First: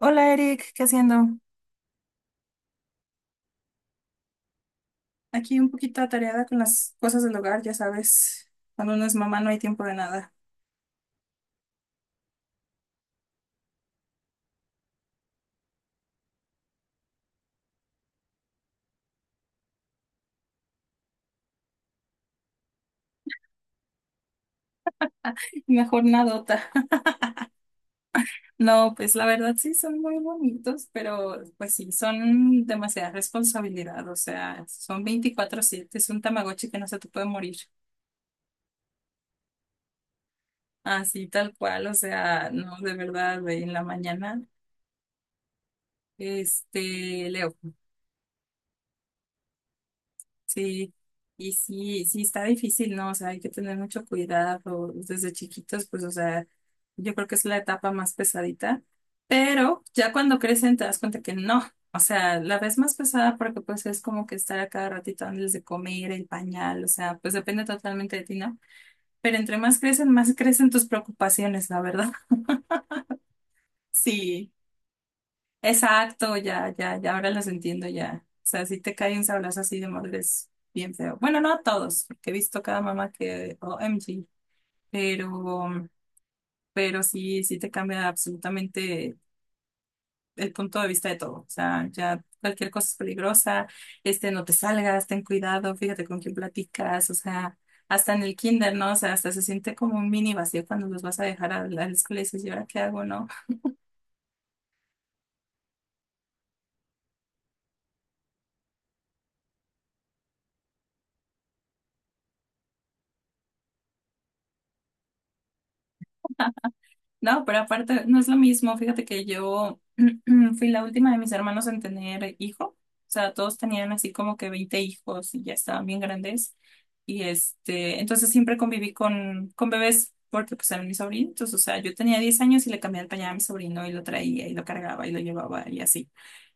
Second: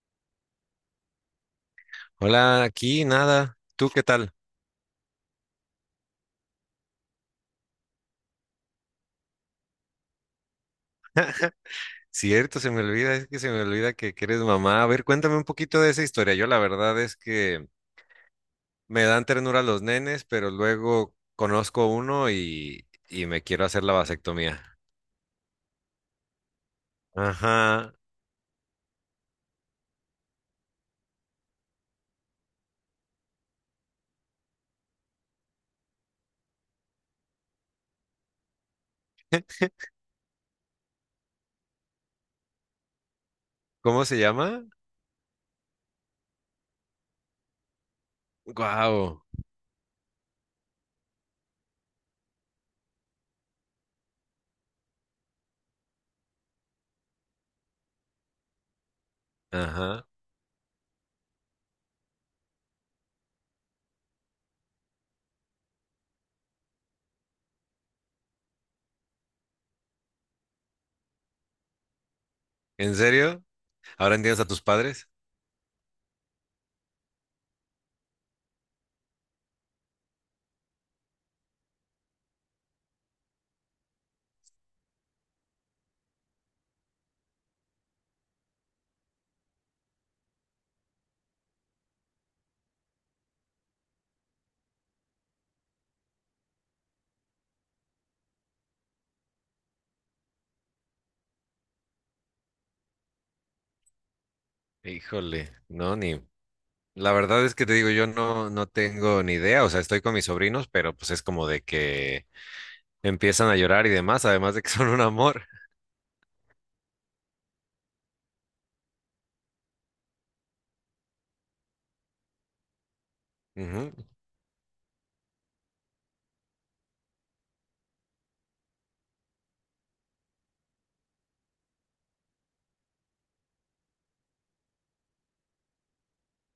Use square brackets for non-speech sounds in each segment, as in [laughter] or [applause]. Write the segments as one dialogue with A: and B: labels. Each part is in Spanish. A: Hola Eric, ¿qué haciendo?
B: Hola, aquí nada. ¿Tú qué tal?
A: Aquí un poquito atareada con las cosas del hogar, ya sabes, cuando uno es mamá no hay tiempo de nada.
B: Cierto, se me olvida, es que se me olvida que eres mamá. A ver, cuéntame un poquito de esa historia. Yo la verdad es que me dan ternura los nenes, pero luego conozco uno y me quiero hacer la vasectomía.
A: [laughs] Mejor nadota.
B: Ajá.
A: No, pues la verdad sí son muy bonitos, pero pues sí, son demasiada responsabilidad, o sea, son 24/7. Es un tamagotchi que no se te puede morir. Así tal cual, o sea, no, de verdad, de en la
B: ¿Cómo se
A: mañana.
B: llama?
A: Le
B: Guau.
A: Sí, y sí, sí está difícil, ¿no? O sea, hay que tener mucho cuidado desde chiquitos, pues, o sea, yo creo que es la etapa más pesadita, pero
B: Ajá.
A: ya cuando crecen te das cuenta que no, o sea, la ves más pesada porque pues es como que estar a cada ratito antes de comer, el pañal, o sea, pues depende totalmente de ti, ¿no? Pero entre más crecen tus preocupaciones, la verdad. [laughs]
B: ¿En serio? ¿Ahora entiendes a
A: Sí.
B: tus padres?
A: Exacto, ya, ya, ya, ahora los entiendo ya. O sea, si te cae un sablazo así de madre es bien feo. Bueno, no a todos, porque he visto cada mamá que, OMG, pero, pero sí, sí te cambia absolutamente el punto de vista de todo. O sea, ya cualquier cosa es peligrosa, no te salgas, ten cuidado, fíjate con quién platicas, o sea, hasta en el kinder, ¿no? O sea, hasta se siente como un mini vacío cuando los vas a dejar a la escuela y dices, ¿y ahora qué hago, no?
B: Híjole, no, ni. La verdad es que te digo, yo no tengo ni idea. O sea, estoy con mis sobrinos, pero pues es como de que empiezan a llorar y demás, además de que [laughs] son un amor.
A: No, pero aparte no es lo mismo. Fíjate que yo [clears throat] fui la última de mis hermanos en tener hijo. O sea, todos tenían
B: Ujú.
A: así como que 20 hijos y ya estaban bien grandes. Y entonces siempre conviví con bebés porque pues eran mis sobrinos. O sea, yo tenía 10 años y le cambiaba el pañal a mi sobrino y lo traía y lo cargaba y lo llevaba y así.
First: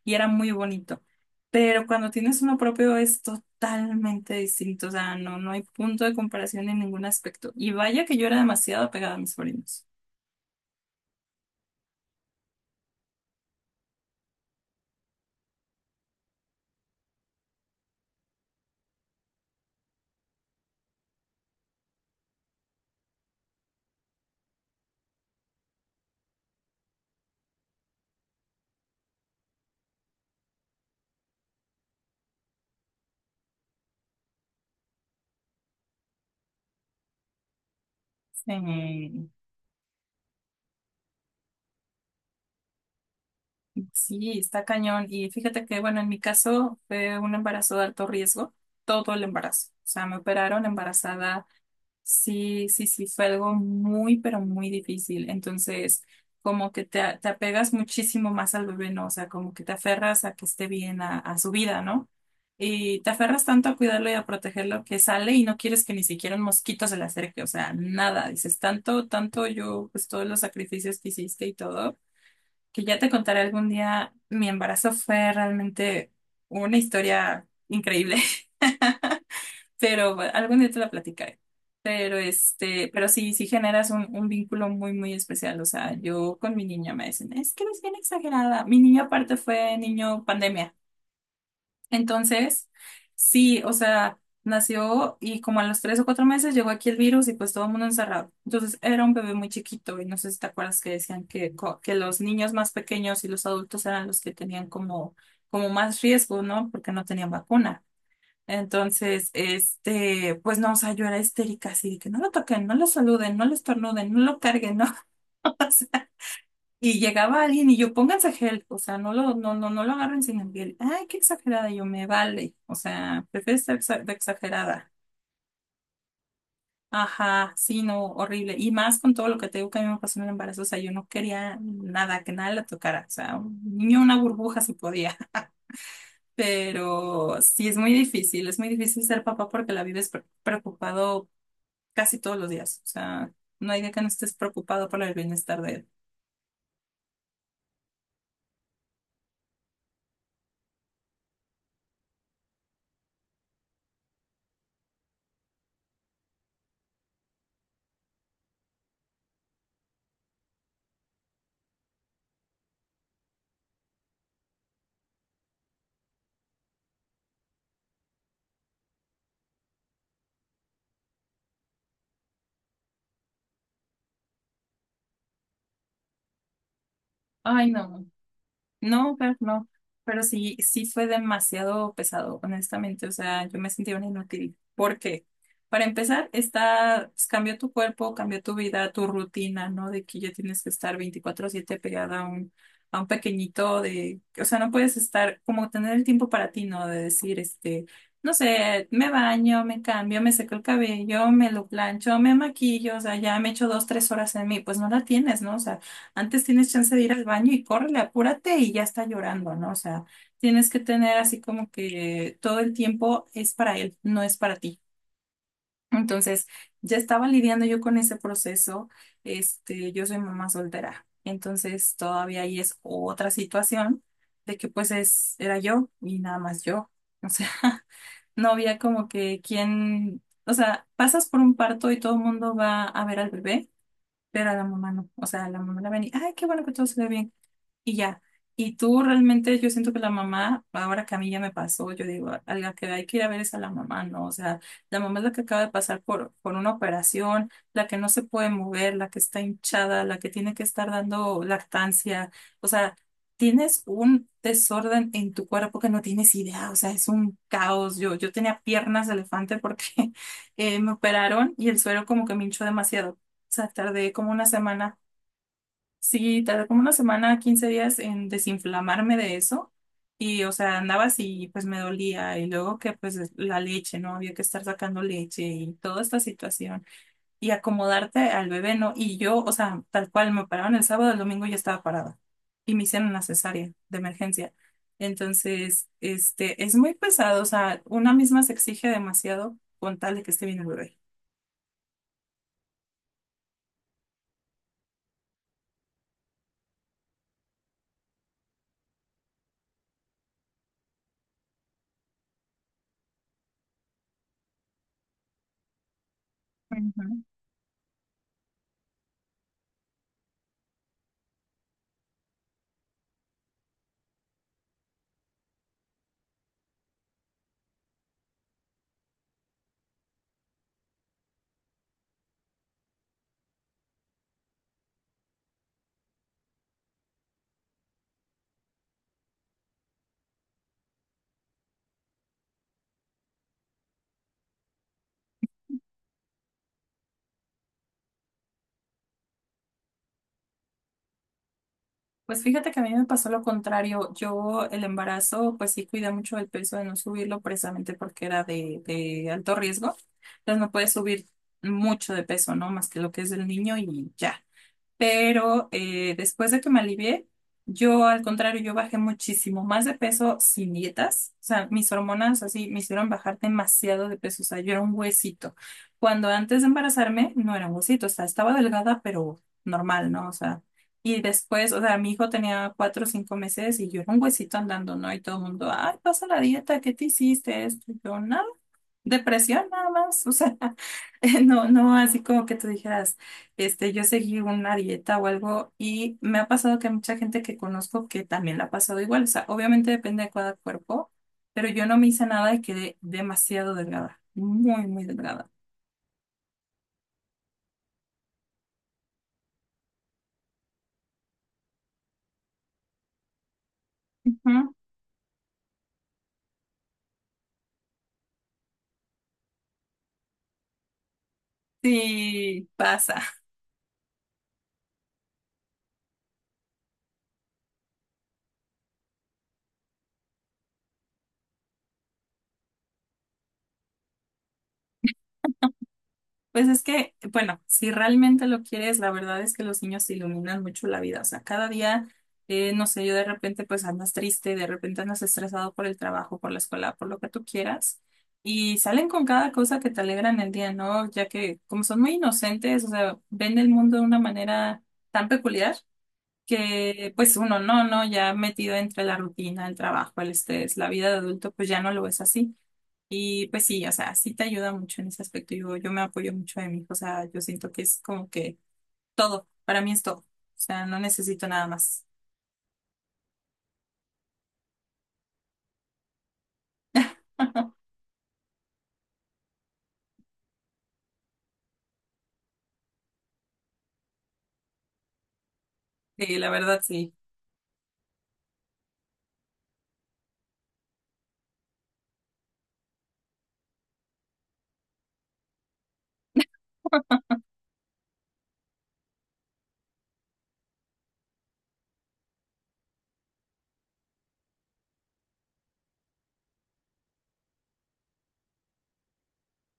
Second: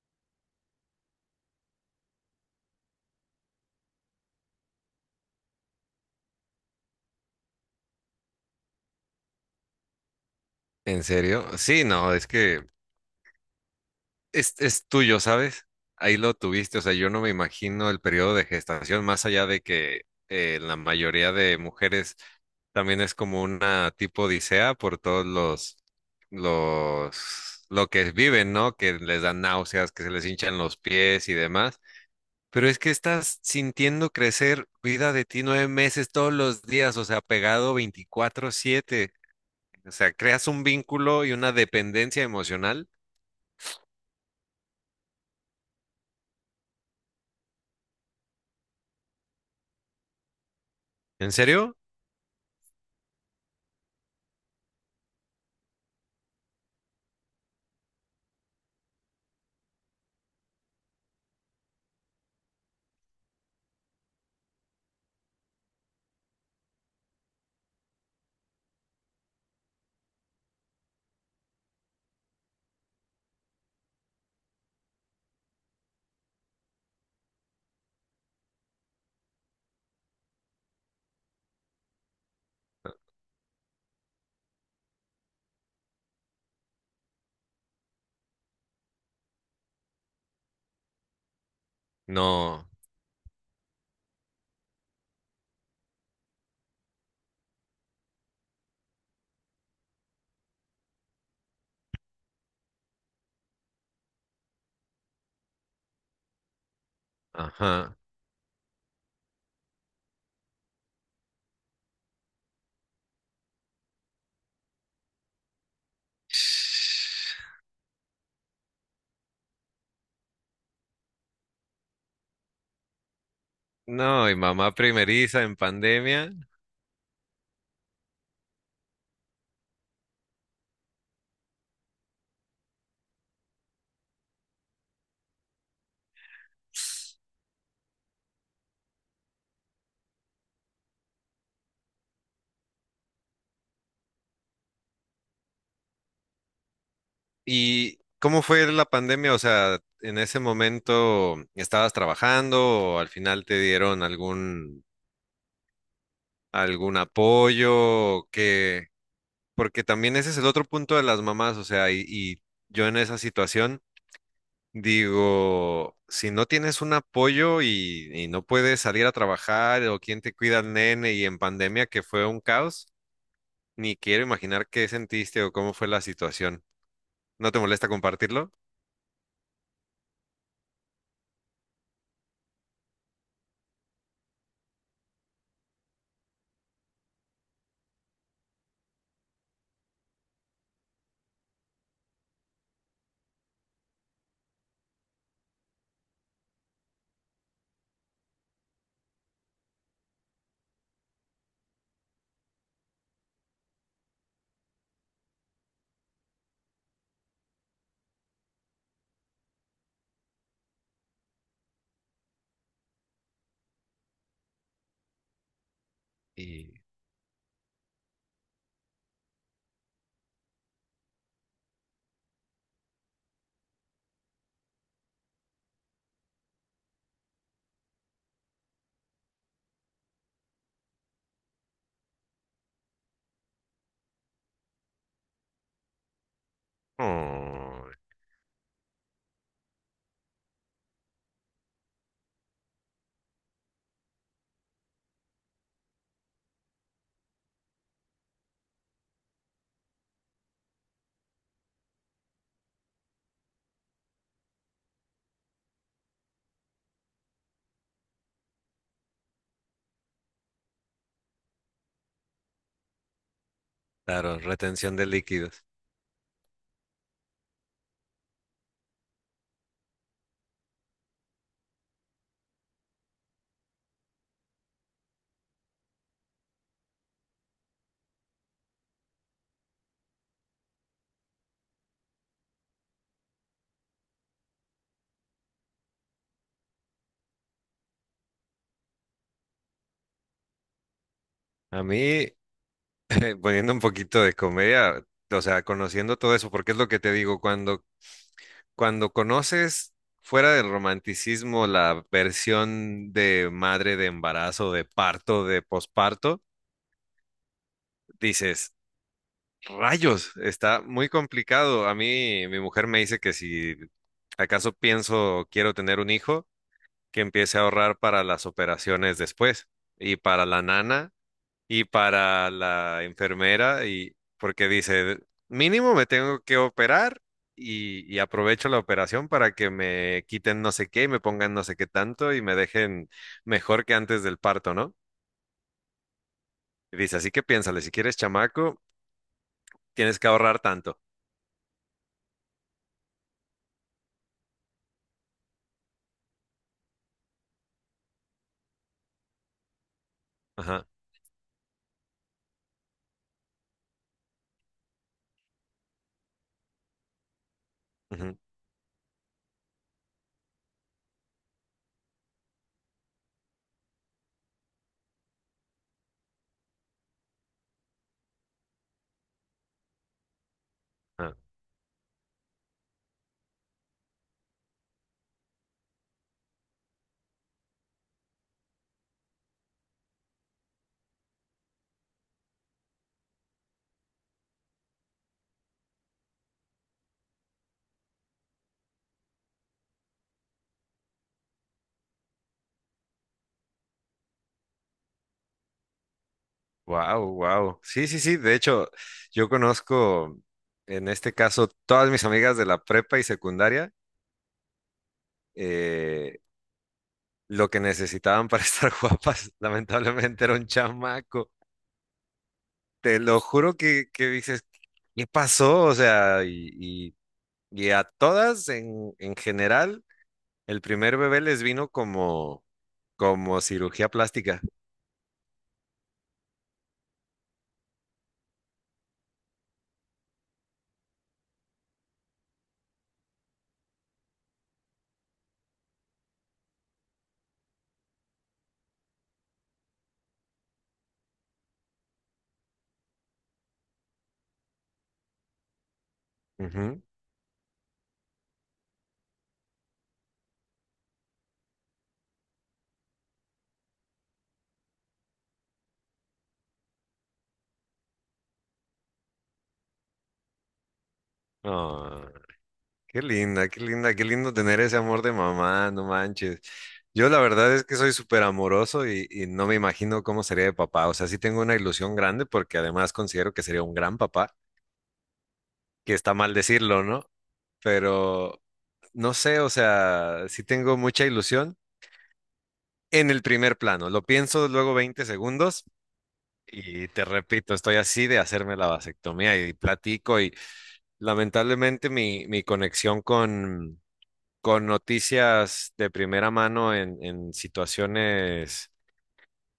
A: Y era muy bonito. Pero cuando tienes uno propio es totalmente distinto, o sea, no, no hay punto de comparación en ningún aspecto. Y vaya que yo era demasiado apegada a mis sobrinos.
B: ¿En serio? Sí, no, es que es tuyo, ¿sabes? Ahí lo tuviste, o sea, yo no me imagino el periodo de gestación, más allá de que la mayoría de mujeres también es como una tipo odisea por todos lo que viven, ¿no? Que les dan náuseas, que se les hinchan los pies y demás. Pero es que estás sintiendo crecer vida de ti 9 meses todos los días, o sea, pegado 24/7.
A: Sí.
B: O sea, creas un vínculo y una dependencia emocional.
A: Sí, está cañón. Y fíjate que, bueno, en mi caso fue un embarazo de alto riesgo, todo el embarazo. O sea, me operaron
B: ¿En
A: embarazada.
B: serio?
A: Sí, sí, sí, fue algo muy, pero muy difícil. Entonces, como que te apegas muchísimo más al bebé, ¿no? O sea, como que te aferras a que esté bien, a su vida, ¿no? Y te aferras tanto a cuidarlo y a protegerlo que sale y no quieres que ni siquiera un mosquito se le acerque. O sea, nada. Dices, tanto, tanto yo, pues todos los sacrificios que hiciste y todo que ya te contaré algún día, mi embarazo fue realmente una historia increíble, [laughs] pero bueno, algún día te la platicaré. Pero pero sí, sí generas un, vínculo muy, muy especial. O sea, yo con mi niña me dicen, es que eres bien exagerada. Mi niño aparte fue niño pandemia.
B: No.
A: Entonces, sí, o sea, nació y como a los 3 o 4 meses llegó aquí el virus y pues todo el mundo encerrado. Entonces era un bebé muy chiquito y no sé si te acuerdas que decían que, que los niños más pequeños y los adultos eran los que tenían como más riesgo, ¿no? Porque no tenían vacuna.
B: Ajá.
A: Entonces, pues no, o sea, yo era histérica, así de que no lo toquen, no lo saluden, no lo estornuden, no lo carguen, ¿no? [laughs] Y llegaba alguien y yo, pónganse gel, o sea, no lo agarren sin el gel. Ay, qué exagerada, yo me vale. O sea, prefiero ser de
B: No, y mamá
A: exagerada.
B: primeriza en pandemia.
A: Ajá, sí, no, horrible. Y más con todo lo que te digo que a mí me pasó en el embarazo, o sea, yo no quería nada, que nada la tocara. O sea, un niño, una burbuja si podía. [laughs] Pero sí, es muy difícil ser papá porque la vives preocupado casi todos los días. O sea, no hay día que no estés preocupado por el bienestar de él.
B: ¿Y cómo fue la pandemia? O sea, en ese momento estabas trabajando o al final te dieron algún apoyo que porque también ese es el otro punto de las mamás, o sea, y yo en esa situación. Digo, si no tienes un apoyo y no puedes salir a trabajar o quién te cuida al nene y en pandemia que fue un caos, ni quiero imaginar qué sentiste o cómo fue la situación. ¿No te
A: Ay,
B: molesta
A: no.
B: compartirlo?
A: No, pero no, pero sí, sí fue demasiado pesado, honestamente. O sea, yo me sentía una inútil. ¿Por qué? Para empezar, pues, cambió tu cuerpo, cambió tu vida, tu rutina, ¿no? De que ya tienes que estar 24/7 pegada a un pequeñito de, o sea, no puedes estar como tener el tiempo para ti, ¿no? De decir, no sé, me baño, me cambio, me seco el cabello, me lo plancho, me maquillo, o sea, ya me echo dos, tres horas en mí, pues no la tienes, ¿no? O sea, antes tienes chance de ir al baño y córrele, apúrate y ya está llorando, ¿no? O sea, tienes que tener así como que todo el tiempo es para él, no es para ti. Entonces,
B: Y...
A: ya estaba lidiando yo con ese proceso. Yo soy mamá soltera. Entonces, todavía ahí es otra situación de que pues era yo y nada más yo. O sea, [laughs] no había como que quien, o sea, pasas por un parto y todo el mundo va a ver al bebé, pero a la mamá no. O sea, la mamá la ven y, ay, qué bueno que todo se ve bien
B: Oh,
A: y ya. Y tú realmente, yo siento que la mamá, ahora que a mí ya me pasó, yo digo, a la que hay que ir a ver es a la mamá, ¿no? O sea, la mamá es la que acaba de pasar por una operación, la que no se puede mover, la que está hinchada, la que tiene que estar dando lactancia. O sea, tienes un desorden en tu cuerpo que no tienes idea, o sea, es un caos. Yo tenía piernas de elefante porque [laughs] me operaron y el suero como que me hinchó demasiado. O sea, tardé como
B: claro,
A: una
B: retención
A: semana.
B: de líquidos.
A: Sí, tardé como una semana, 15 días en desinflamarme de eso. Y, o sea, andaba así y pues me dolía. Y luego que pues la leche, ¿no? Había que estar sacando leche y toda esta situación. Y acomodarte al bebé, ¿no? Y yo, o sea, tal cual, me paraban el sábado, el domingo ya estaba parada. Y me hicieron una cesárea de emergencia. Entonces, es muy pesado. O sea, una misma se exige demasiado con tal de que esté bien el bebé.
B: A mí, [laughs] poniendo un poquito de comedia, o sea, conociendo todo eso, porque es lo que te digo, cuando conoces fuera del romanticismo la versión de madre de embarazo, de parto, de posparto, dices, rayos, está muy complicado. A mí, mi mujer me dice que si acaso pienso quiero tener un hijo, que empiece a ahorrar para las operaciones después y para la nana y para la enfermera y porque dice, mínimo me tengo que operar y aprovecho la operación para que me quiten no sé qué y me pongan no sé qué tanto y me dejen mejor que antes del parto, ¿no? Y dice, así que piénsale, si quieres chamaco, tienes que ahorrar tanto.
A: Pues fíjate que a mí me pasó lo contrario. Yo el embarazo, pues sí cuidé mucho el peso de no subirlo precisamente porque era de alto riesgo. Entonces no
B: Ajá.
A: puedes subir mucho de peso, ¿no? Más que lo que es del niño y ya pero después de que me alivié, yo al
B: Ujú,
A: contrario, yo bajé muchísimo más de peso sin dietas, o sea, mis hormonas así me hicieron bajar demasiado de peso, o sea, yo era un huesito. Cuando antes de embarazarme no era un huesito, o sea, estaba delgada, pero normal, ¿no? O sea, y
B: ajá.
A: después, o sea, mi hijo tenía 4 o 5 meses y yo era un huesito andando, ¿no? Y todo el mundo, ay, pasa la dieta, ¿qué te hiciste esto? Y yo, no. Depresión nada más, o sea, [laughs] no así como que tú dijeras, yo seguí una dieta o algo y me ha pasado que mucha gente que conozco que también la ha pasado igual, o sea, obviamente depende de cada cuerpo, pero yo no me hice nada y quedé demasiado delgada, muy, muy delgada.
B: Wow, wow. Sí, sí, sí. De hecho, yo conozco en este caso todas mis amigas de la prepa y secundaria.
A: Ujú.
B: eh, lo que necesitaban para [laughs] estar guapas, lamentablemente era un chamaco.
A: Sí,
B: Te
A: pasa.
B: lo juro que dices, ¿qué pasó? O sea, y a todas en general, el primer bebé les vino como, como cirugía plástica.
A: Pues es que, bueno, si realmente lo quieres, la verdad es que los niños te iluminan mucho la vida. O sea, cada día, no sé, yo de repente pues andas triste, de repente andas estresado por el trabajo, por la escuela, por lo que tú quieras. Y salen con cada cosa que te alegran el día, ¿no? Ya que como son muy inocentes, o sea, ven el mundo de una manera tan peculiar
B: Ujú.
A: que pues uno no, ya metido entre la rutina, el trabajo, el estrés, la vida de adulto, pues ya no lo ves así. Y pues sí, o sea, sí te ayuda mucho en ese aspecto. Yo me apoyo mucho de mi hijo, o sea, yo siento que es como que todo, para mí es todo. O sea, no necesito nada más.
B: Ah, qué linda, qué linda, qué lindo tener ese amor de mamá, no manches. Yo la verdad es
A: [laughs]
B: que soy súper amoroso y no me imagino cómo sería de papá. O sea, sí tengo una ilusión grande porque además considero que sería un gran papá, que está
A: Sí, la
B: mal
A: verdad
B: decirlo,
A: sí.
B: ¿no? Pero no sé, o sea, sí tengo mucha ilusión en el primer plano. Lo pienso luego 20 segundos y
A: [laughs]
B: te repito, estoy así de hacerme la vasectomía y platico y lamentablemente mi conexión con noticias de primera mano en situaciones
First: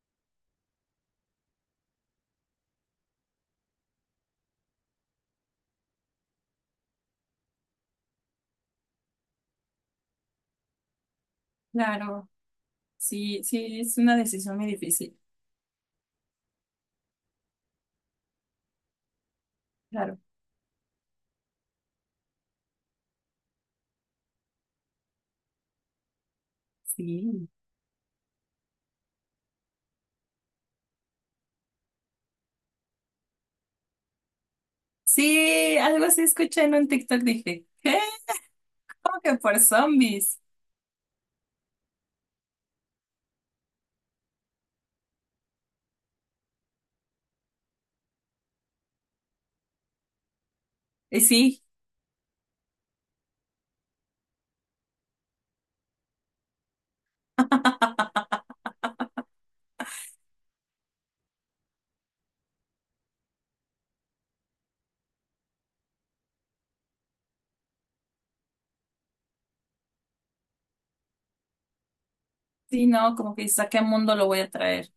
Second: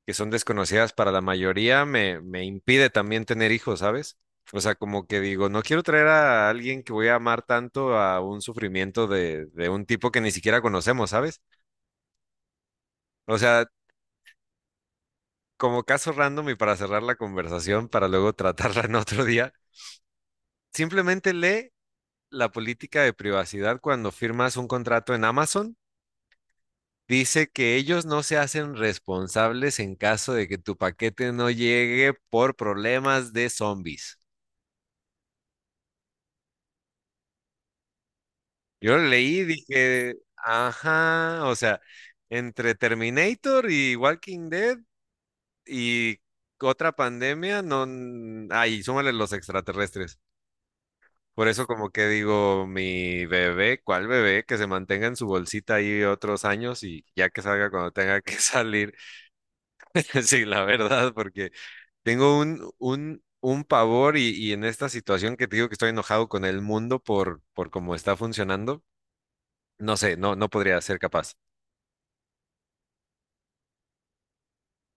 B: que son desconocidas para la mayoría, me impide también tener hijos, ¿sabes? O sea, como que digo, no quiero traer a alguien que voy a amar tanto a un sufrimiento de un tipo que ni siquiera conocemos, ¿sabes?
A: Claro,
B: O
A: sí,
B: sea,
A: sí, es una decisión muy difícil.
B: como caso random y para cerrar la conversación, para luego [laughs] tratarla en otro día,
A: Claro,
B: simplemente lee la política de privacidad cuando firmas un contrato en Amazon.
A: sí.
B: Dice que ellos no se hacen responsables en caso de que tu paquete no llegue por problemas de zombies.
A: Sí, algo así escuché en un TikTok, dije, ¿qué?
B: Yo lo
A: ¿Cómo que
B: leí y
A: por
B: dije,
A: zombies?
B: ajá, o sea, entre Terminator y Walking Dead y otra pandemia, no, n- ay, súmale los extraterrestres.
A: Y
B: Por
A: sí,
B: eso como que digo, mi bebé, ¿cuál bebé? Que se mantenga en su bolsita ahí otros años y ya que salga cuando tenga que [laughs] salir. [laughs] Sí, la verdad, porque tengo un pavor y en esta situación que te digo que estoy enojado con el mundo por cómo está funcionando, no sé, no, no podría ser capaz.
A: sí, no, como que dices, ¿a qué mundo lo voy a traer?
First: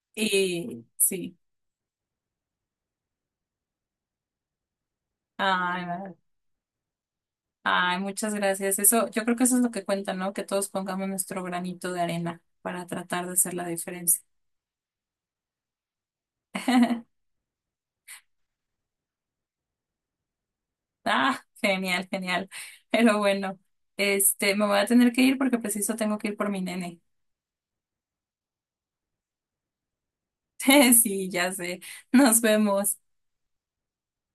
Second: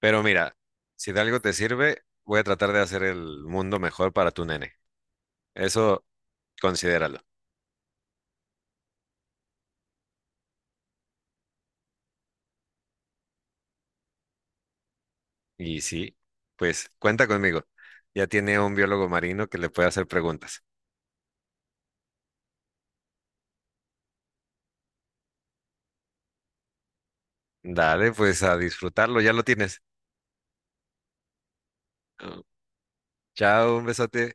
B: Pero mira,
A: Y
B: si de
A: sí,
B: algo te sirve, voy a tratar de hacer el mundo mejor para tu nene. Eso considéralo.
A: Ay, muchas gracias. Eso, yo creo que eso es lo que cuenta, ¿no? Que todos pongamos nuestro granito de arena para tratar de hacer la diferencia.
B: Y sí, pues
A: [laughs]
B: cuenta conmigo. Ya tiene un biólogo marino que le puede hacer preguntas.
A: Ah, genial, genial. Pero bueno, me voy a tener que ir porque preciso tengo que ir por mi nene.
B: Dale, pues a disfrutarlo, ya lo tienes.
A: [laughs] Sí, ya sé. Nos
B: Ah.
A: vemos.
B: Chao, un besote.